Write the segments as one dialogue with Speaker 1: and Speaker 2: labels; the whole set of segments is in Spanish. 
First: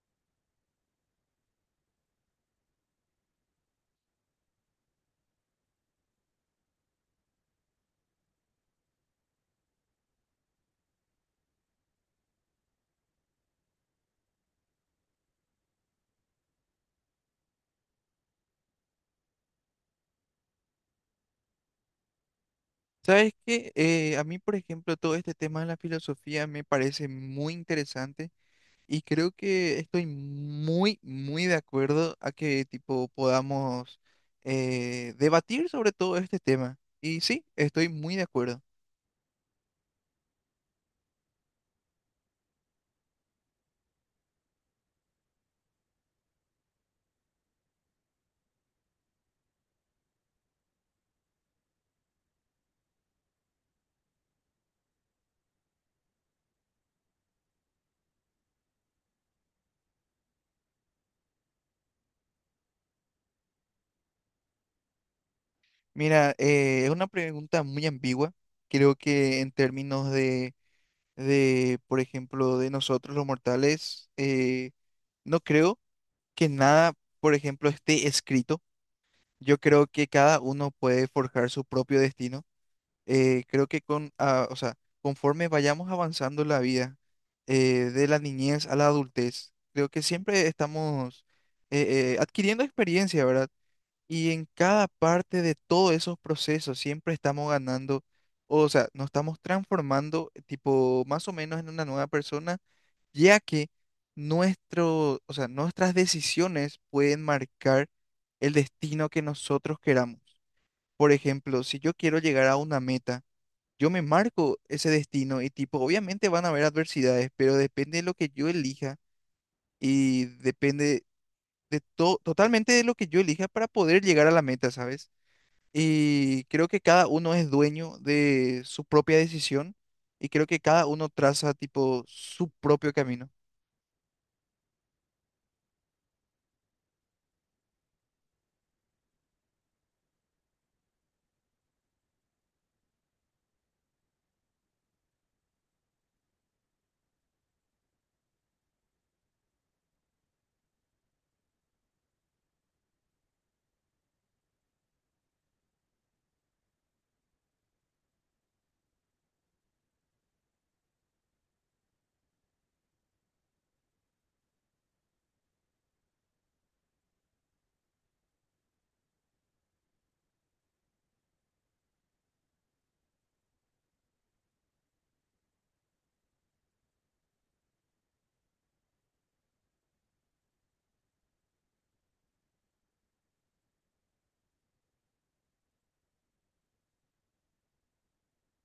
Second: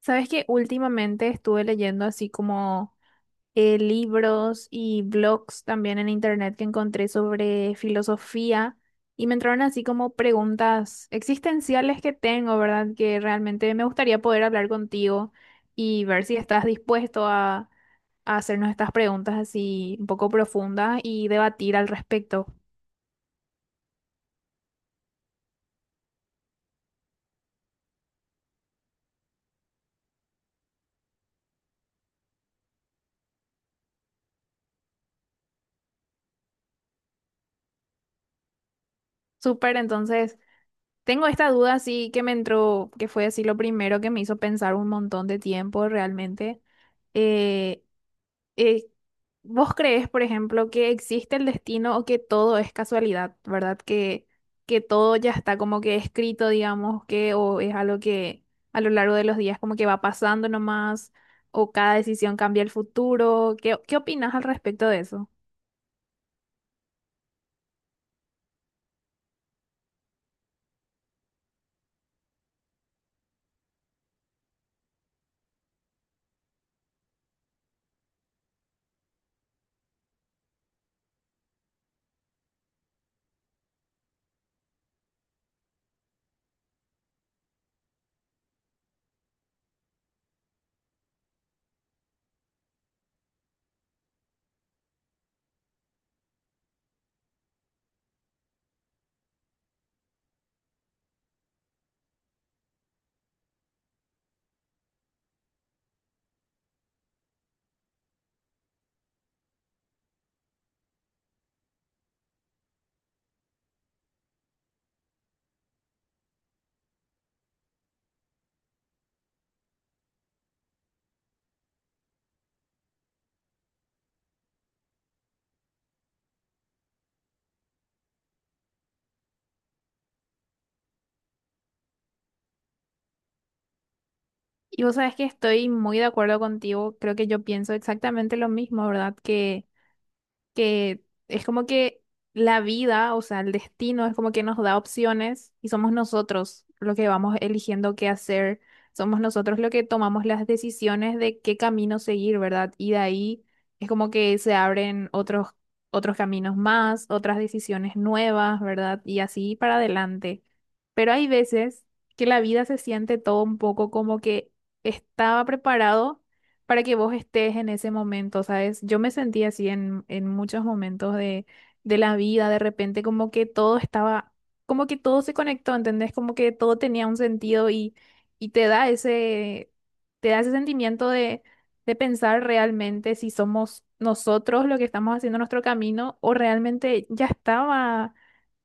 Speaker 1: Sabes que últimamente estuve leyendo así como libros y blogs también en internet que encontré sobre filosofía, y me entraron así como preguntas existenciales que tengo, ¿verdad? Que realmente me gustaría poder hablar contigo y ver si estás dispuesto a hacernos estas preguntas así un poco profundas y debatir al respecto.
Speaker 2: ¿Sabes qué? A mí, por ejemplo, todo este tema de la filosofía me parece muy interesante y creo que estoy muy, muy de acuerdo a que tipo podamos debatir sobre todo este tema. Y sí, estoy muy de acuerdo.
Speaker 1: Súper, entonces tengo esta duda así que me entró, que fue así lo primero que me hizo pensar un montón de tiempo realmente. Eh, eh, ¿Vos crees, por ejemplo, que existe el destino o que todo es casualidad, ¿verdad? Que todo ya está como que escrito, digamos, que o es algo que a lo largo de los días como que va pasando nomás, o cada decisión cambia el futuro. ¿Qué opinas al respecto de eso?
Speaker 2: Mira, es una pregunta muy ambigua. Creo que en términos de, por ejemplo, de nosotros los mortales, no creo que nada, por ejemplo, esté escrito. Yo creo que cada uno puede forjar su propio destino. Creo que con, ah, o sea, conforme vayamos avanzando en la vida, de la niñez a la adultez, creo que siempre estamos adquiriendo experiencia, ¿verdad? Y en cada parte de todos esos procesos siempre estamos ganando, o sea, nos estamos transformando, tipo, más o menos en una nueva persona ya que nuestro, o sea, nuestras decisiones pueden marcar el destino que nosotros queramos. Por ejemplo, si yo quiero llegar a una meta, yo me marco ese destino y tipo, obviamente van a haber adversidades, pero depende de lo que yo elija y depende de todo, totalmente de lo que yo elija para poder llegar a la meta, ¿sabes? Y creo que cada uno es dueño de su propia decisión y creo que cada uno traza tipo su propio camino. Mm,
Speaker 1: Y vos sabes que estoy muy de acuerdo contigo, creo que yo pienso exactamente lo mismo, ¿verdad? Que es como que la vida, o sea, el destino es como que nos da opciones y somos nosotros lo que vamos eligiendo qué hacer, somos nosotros lo que tomamos las decisiones de qué camino seguir, ¿verdad? Y de ahí es como que se abren otros caminos más, otras decisiones nuevas, ¿verdad? Y así para adelante. Pero hay veces que la vida se siente todo un poco como que estaba preparado para que vos estés en ese momento, ¿sabes? Yo me sentí así en muchos momentos de la vida, de repente como que todo estaba, como que todo se conectó, ¿entendés? Como que todo tenía un sentido y te da te da ese sentimiento de pensar realmente si somos nosotros lo que estamos haciendo nuestro camino o realmente ya estaba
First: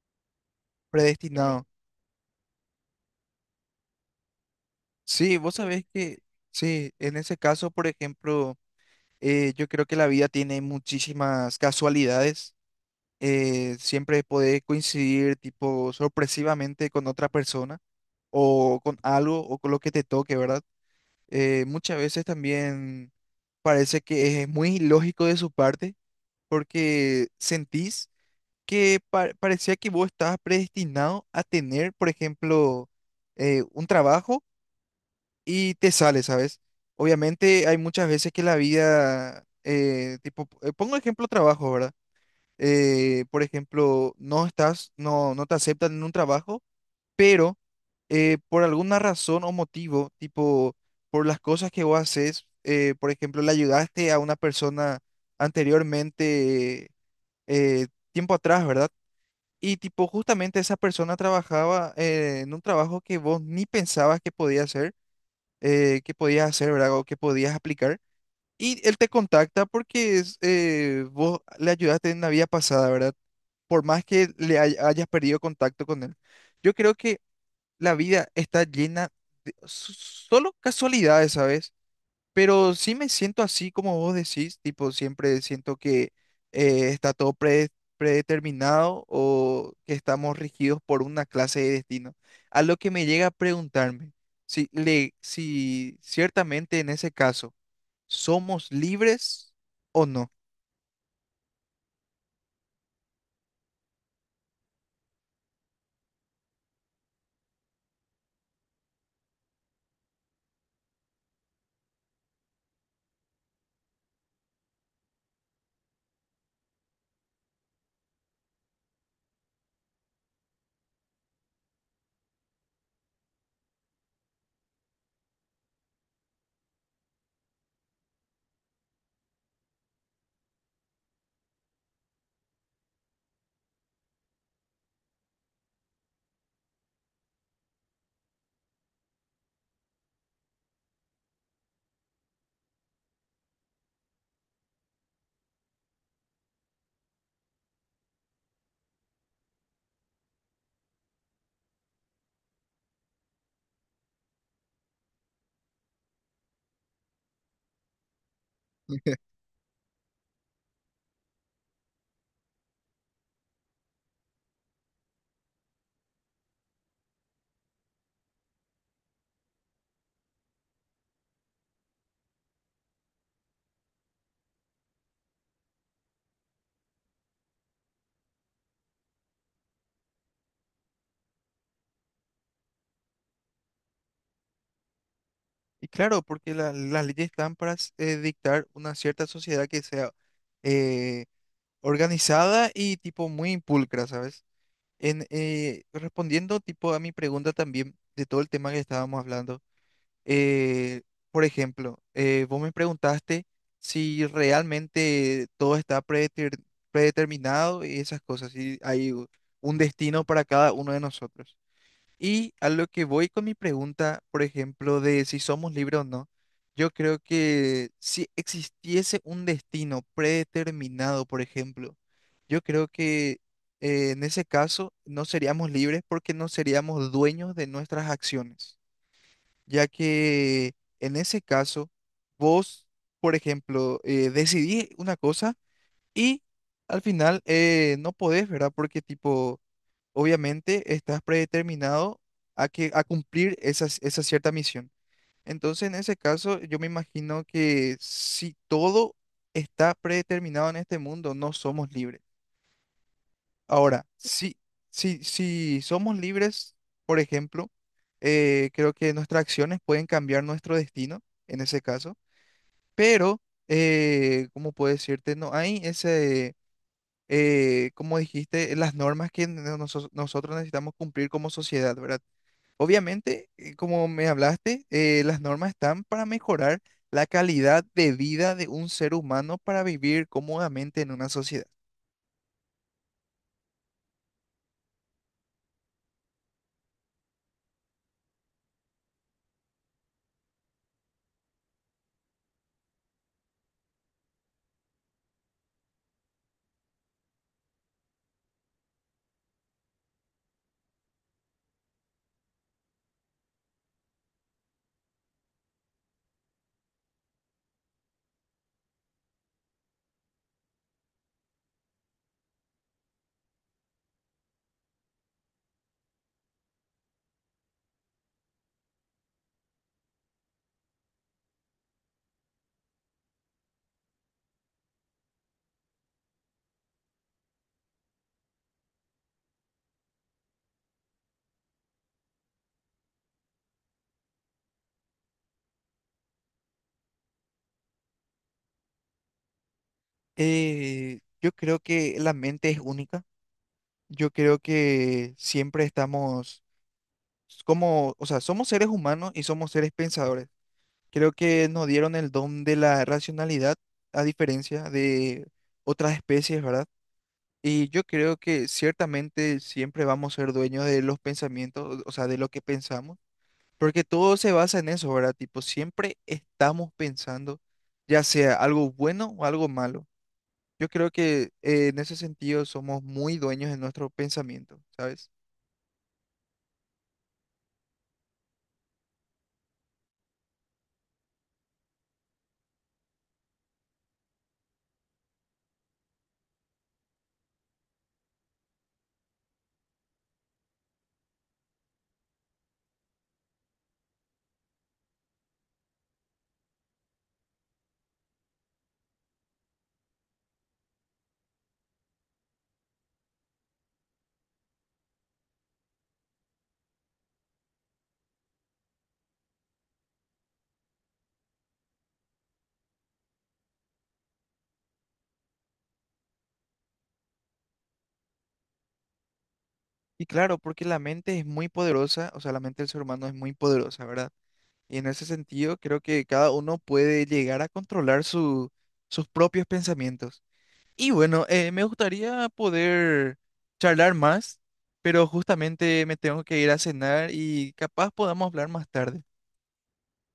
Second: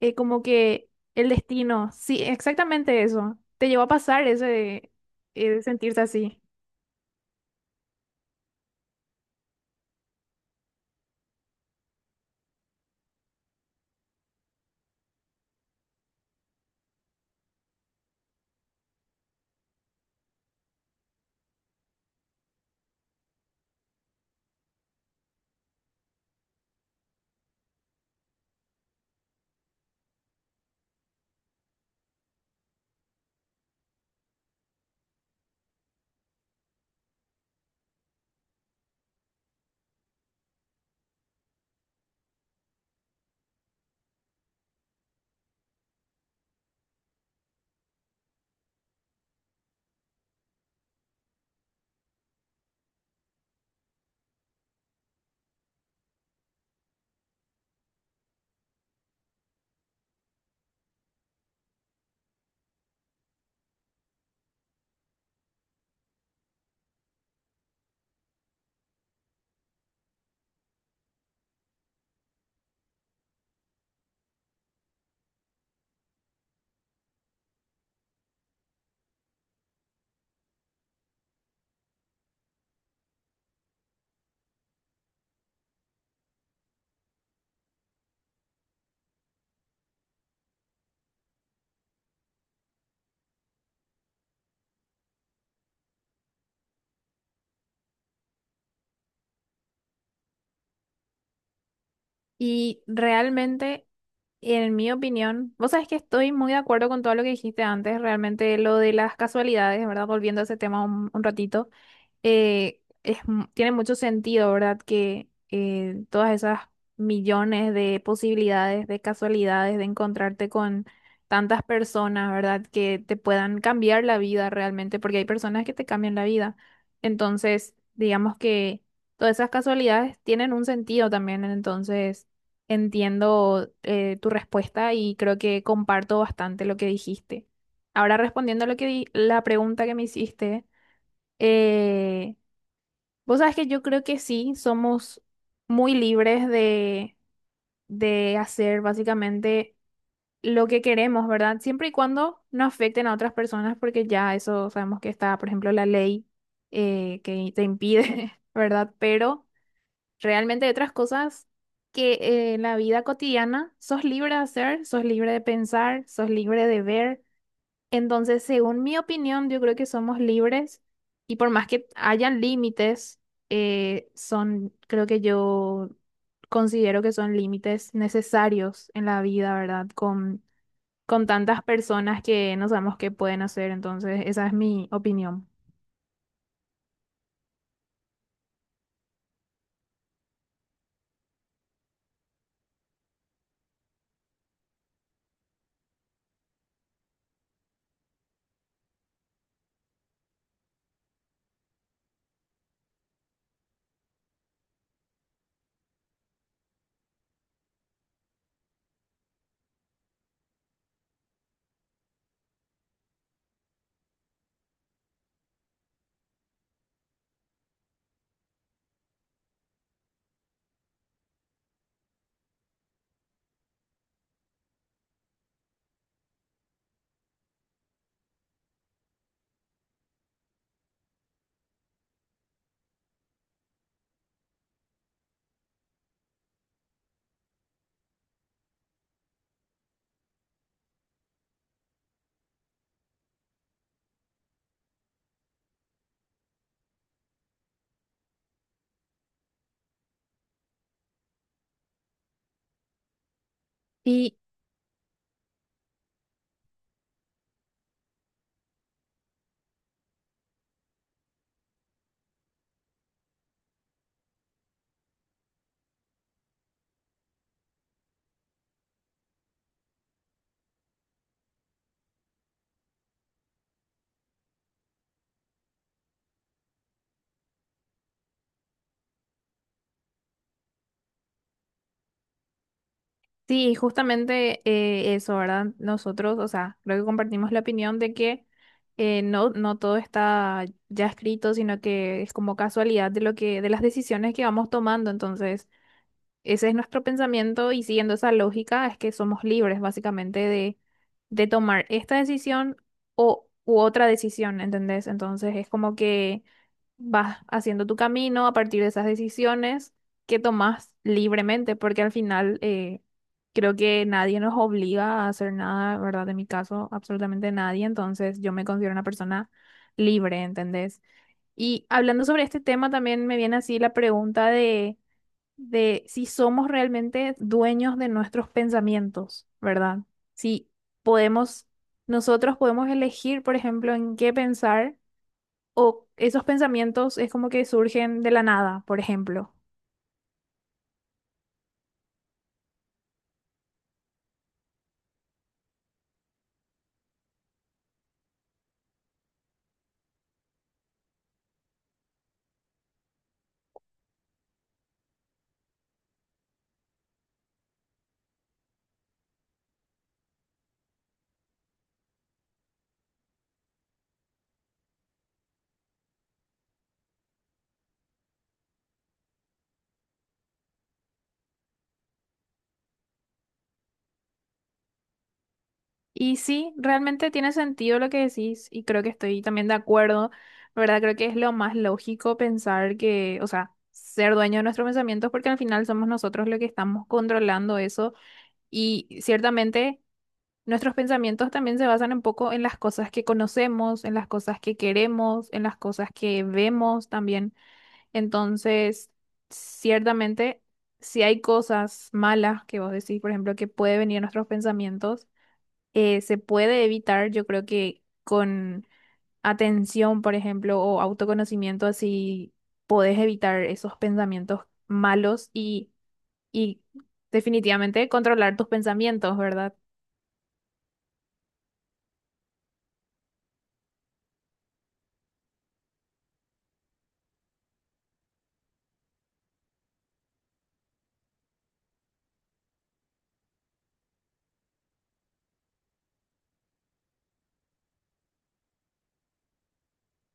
Speaker 1: como que el
Speaker 2: predestinado.
Speaker 1: destino. Sí, exactamente eso. Te llevó a pasar ese,
Speaker 2: Sí, vos sabés
Speaker 1: sentirse
Speaker 2: que,
Speaker 1: así.
Speaker 2: sí, en ese caso, por ejemplo, yo creo que la vida tiene muchísimas casualidades. Siempre podés coincidir, tipo, sorpresivamente con otra persona o con algo o con lo que te toque, ¿verdad? Muchas veces también parece que es muy ilógico de su parte porque sentís que parecía que vos estabas predestinado a tener, por ejemplo, un trabajo. Y te sale, ¿sabes? Obviamente hay muchas veces que la vida, pongo ejemplo trabajo, ¿verdad? Por ejemplo, no estás, no, no te aceptan en un trabajo, pero por alguna razón o motivo, tipo, por las cosas que vos haces, por ejemplo, le ayudaste a una persona anteriormente, eh, tiempo atrás, ¿verdad? Y tipo, justamente esa persona trabajaba en un trabajo que vos ni pensabas que podía hacer qué podías hacer, ¿verdad? O qué podías aplicar. Y él te contacta porque es, vos le ayudaste en la vida pasada, ¿verdad? Por más que le hayas perdido contacto con él. Yo creo que la vida está llena de solo casualidades, ¿sabes? Pero sí me siento así como vos decís, tipo, siempre siento que está todo predeterminado o que estamos regidos por una clase de destino. A lo que me llega a preguntarme si, le, si ciertamente en ese caso somos libres o no.
Speaker 1: Y realmente, en mi opinión, vos sabés que estoy muy de acuerdo con todo lo que dijiste antes, realmente lo de las casualidades, ¿verdad? Volviendo a ese tema un ratito, tiene mucho sentido, ¿verdad? Que todas esas millones de posibilidades, de casualidades, de encontrarte con tantas personas, ¿verdad? Que te puedan cambiar la vida realmente, porque hay personas que te cambian la vida. Entonces, digamos que todas esas casualidades tienen un sentido también, entonces entiendo tu respuesta y creo que comparto bastante lo que dijiste. Ahora respondiendo a lo que la pregunta que me hiciste. Eh, Vos sabés que yo creo que sí, somos muy libres de hacer básicamente lo que queremos, ¿verdad? Siempre y cuando no afecten a otras personas, porque ya eso sabemos que está, por ejemplo, la ley que te impide, ¿verdad? Pero realmente hay otras cosas que en la vida cotidiana sos libre de hacer, sos libre de pensar, sos libre de ver. Entonces, según mi opinión, yo creo que somos libres, y por más que hayan límites, creo que yo considero que son límites necesarios en la vida, ¿verdad? Con tantas personas que no sabemos qué pueden hacer, entonces esa es mi opinión.
Speaker 2: Y claro, porque las leyes están para dictar una cierta sociedad que sea eh, organizada y tipo muy impulcra, ¿sabes? En, respondiendo tipo a mi pregunta también de todo el tema que estábamos hablando, eh, por ejemplo, vos me preguntaste si realmente todo está predeterminado y esas cosas, si hay un destino para cada uno de nosotros. Y a lo que voy con mi pregunta, por ejemplo, de si somos libres o no, yo creo que si existiese un destino predeterminado, por ejemplo, yo creo que en ese caso no seríamos libres porque no seríamos dueños de nuestras acciones, ya que en ese caso vos, por ejemplo, decidís una cosa y al final no podés, ¿verdad? Porque tipo obviamente estás predeterminado a que a cumplir esa cierta misión. Entonces, en ese caso, yo me imagino que si todo está predeterminado en este mundo, no somos libres. Ahora,
Speaker 1: Y
Speaker 2: si somos libres, por ejemplo, creo que nuestras acciones pueden cambiar nuestro destino, en ese caso, pero, ¿cómo puedo decirte? No hay ese... como dijiste, las normas que nosotros necesitamos cumplir como sociedad, ¿verdad? Obviamente, como me hablaste, las normas están para mejorar la calidad de vida de un ser humano para vivir cómodamente en una sociedad.
Speaker 1: sí, justamente eso, ¿verdad? Nosotros, o sea, creo que compartimos la opinión de que no todo está ya escrito, sino que es como casualidad de lo de las decisiones que vamos tomando. Entonces, ese es nuestro pensamiento y siguiendo esa lógica es que somos libres básicamente de tomar esta decisión u otra decisión, ¿entendés? Entonces es como que vas haciendo tu camino a partir de esas decisiones que tomas libremente, porque al final creo que nadie nos obliga a hacer nada, ¿verdad? En mi caso, absolutamente nadie, entonces yo me considero una persona libre, ¿entendés? Y hablando sobre este tema también me viene así la pregunta de si somos realmente dueños de nuestros pensamientos, ¿verdad? Si podemos, nosotros podemos elegir, por ejemplo, en qué pensar, o esos pensamientos es como que surgen de la nada, por ejemplo.
Speaker 2: Yo creo que la mente es única. Yo creo que siempre estamos como, o sea, somos seres humanos y somos seres pensadores. Creo que nos dieron el don de la racionalidad, a diferencia de otras especies, ¿verdad? Y yo creo que ciertamente siempre vamos a ser dueños de los pensamientos, o sea, de lo que pensamos. Porque todo se basa en eso, ¿verdad? Tipo, siempre estamos pensando, ya sea algo bueno o algo malo. Yo creo que en ese sentido somos muy dueños de nuestro pensamiento, ¿sabes?
Speaker 1: Y sí, realmente tiene sentido lo que decís y creo que estoy también de acuerdo, ¿verdad? Creo que es lo más lógico pensar que, o sea, ser dueño de nuestros pensamientos porque al final somos nosotros los que estamos controlando eso y ciertamente, nuestros pensamientos también se basan un poco en las cosas que conocemos, en las cosas que queremos, en las cosas que vemos también. Entonces, ciertamente, si hay cosas malas que vos decís, por ejemplo, que puede venir a nuestros pensamientos, se puede evitar, yo creo que con atención, por ejemplo, o autoconocimiento, así podés evitar esos pensamientos malos y definitivamente controlar tus pensamientos, ¿verdad?
Speaker 2: Y claro, porque la mente es muy poderosa, o sea, la mente del ser humano es muy poderosa, ¿verdad? Y en ese sentido creo que cada uno puede llegar a controlar sus propios pensamientos. Y bueno, me gustaría poder charlar más, pero justamente me tengo que ir a cenar y capaz podamos hablar más tarde.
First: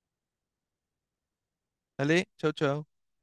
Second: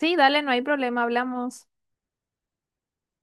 Speaker 1: Sí, dale, no hay problema, hablamos.
Speaker 2: Dale, chao, chao.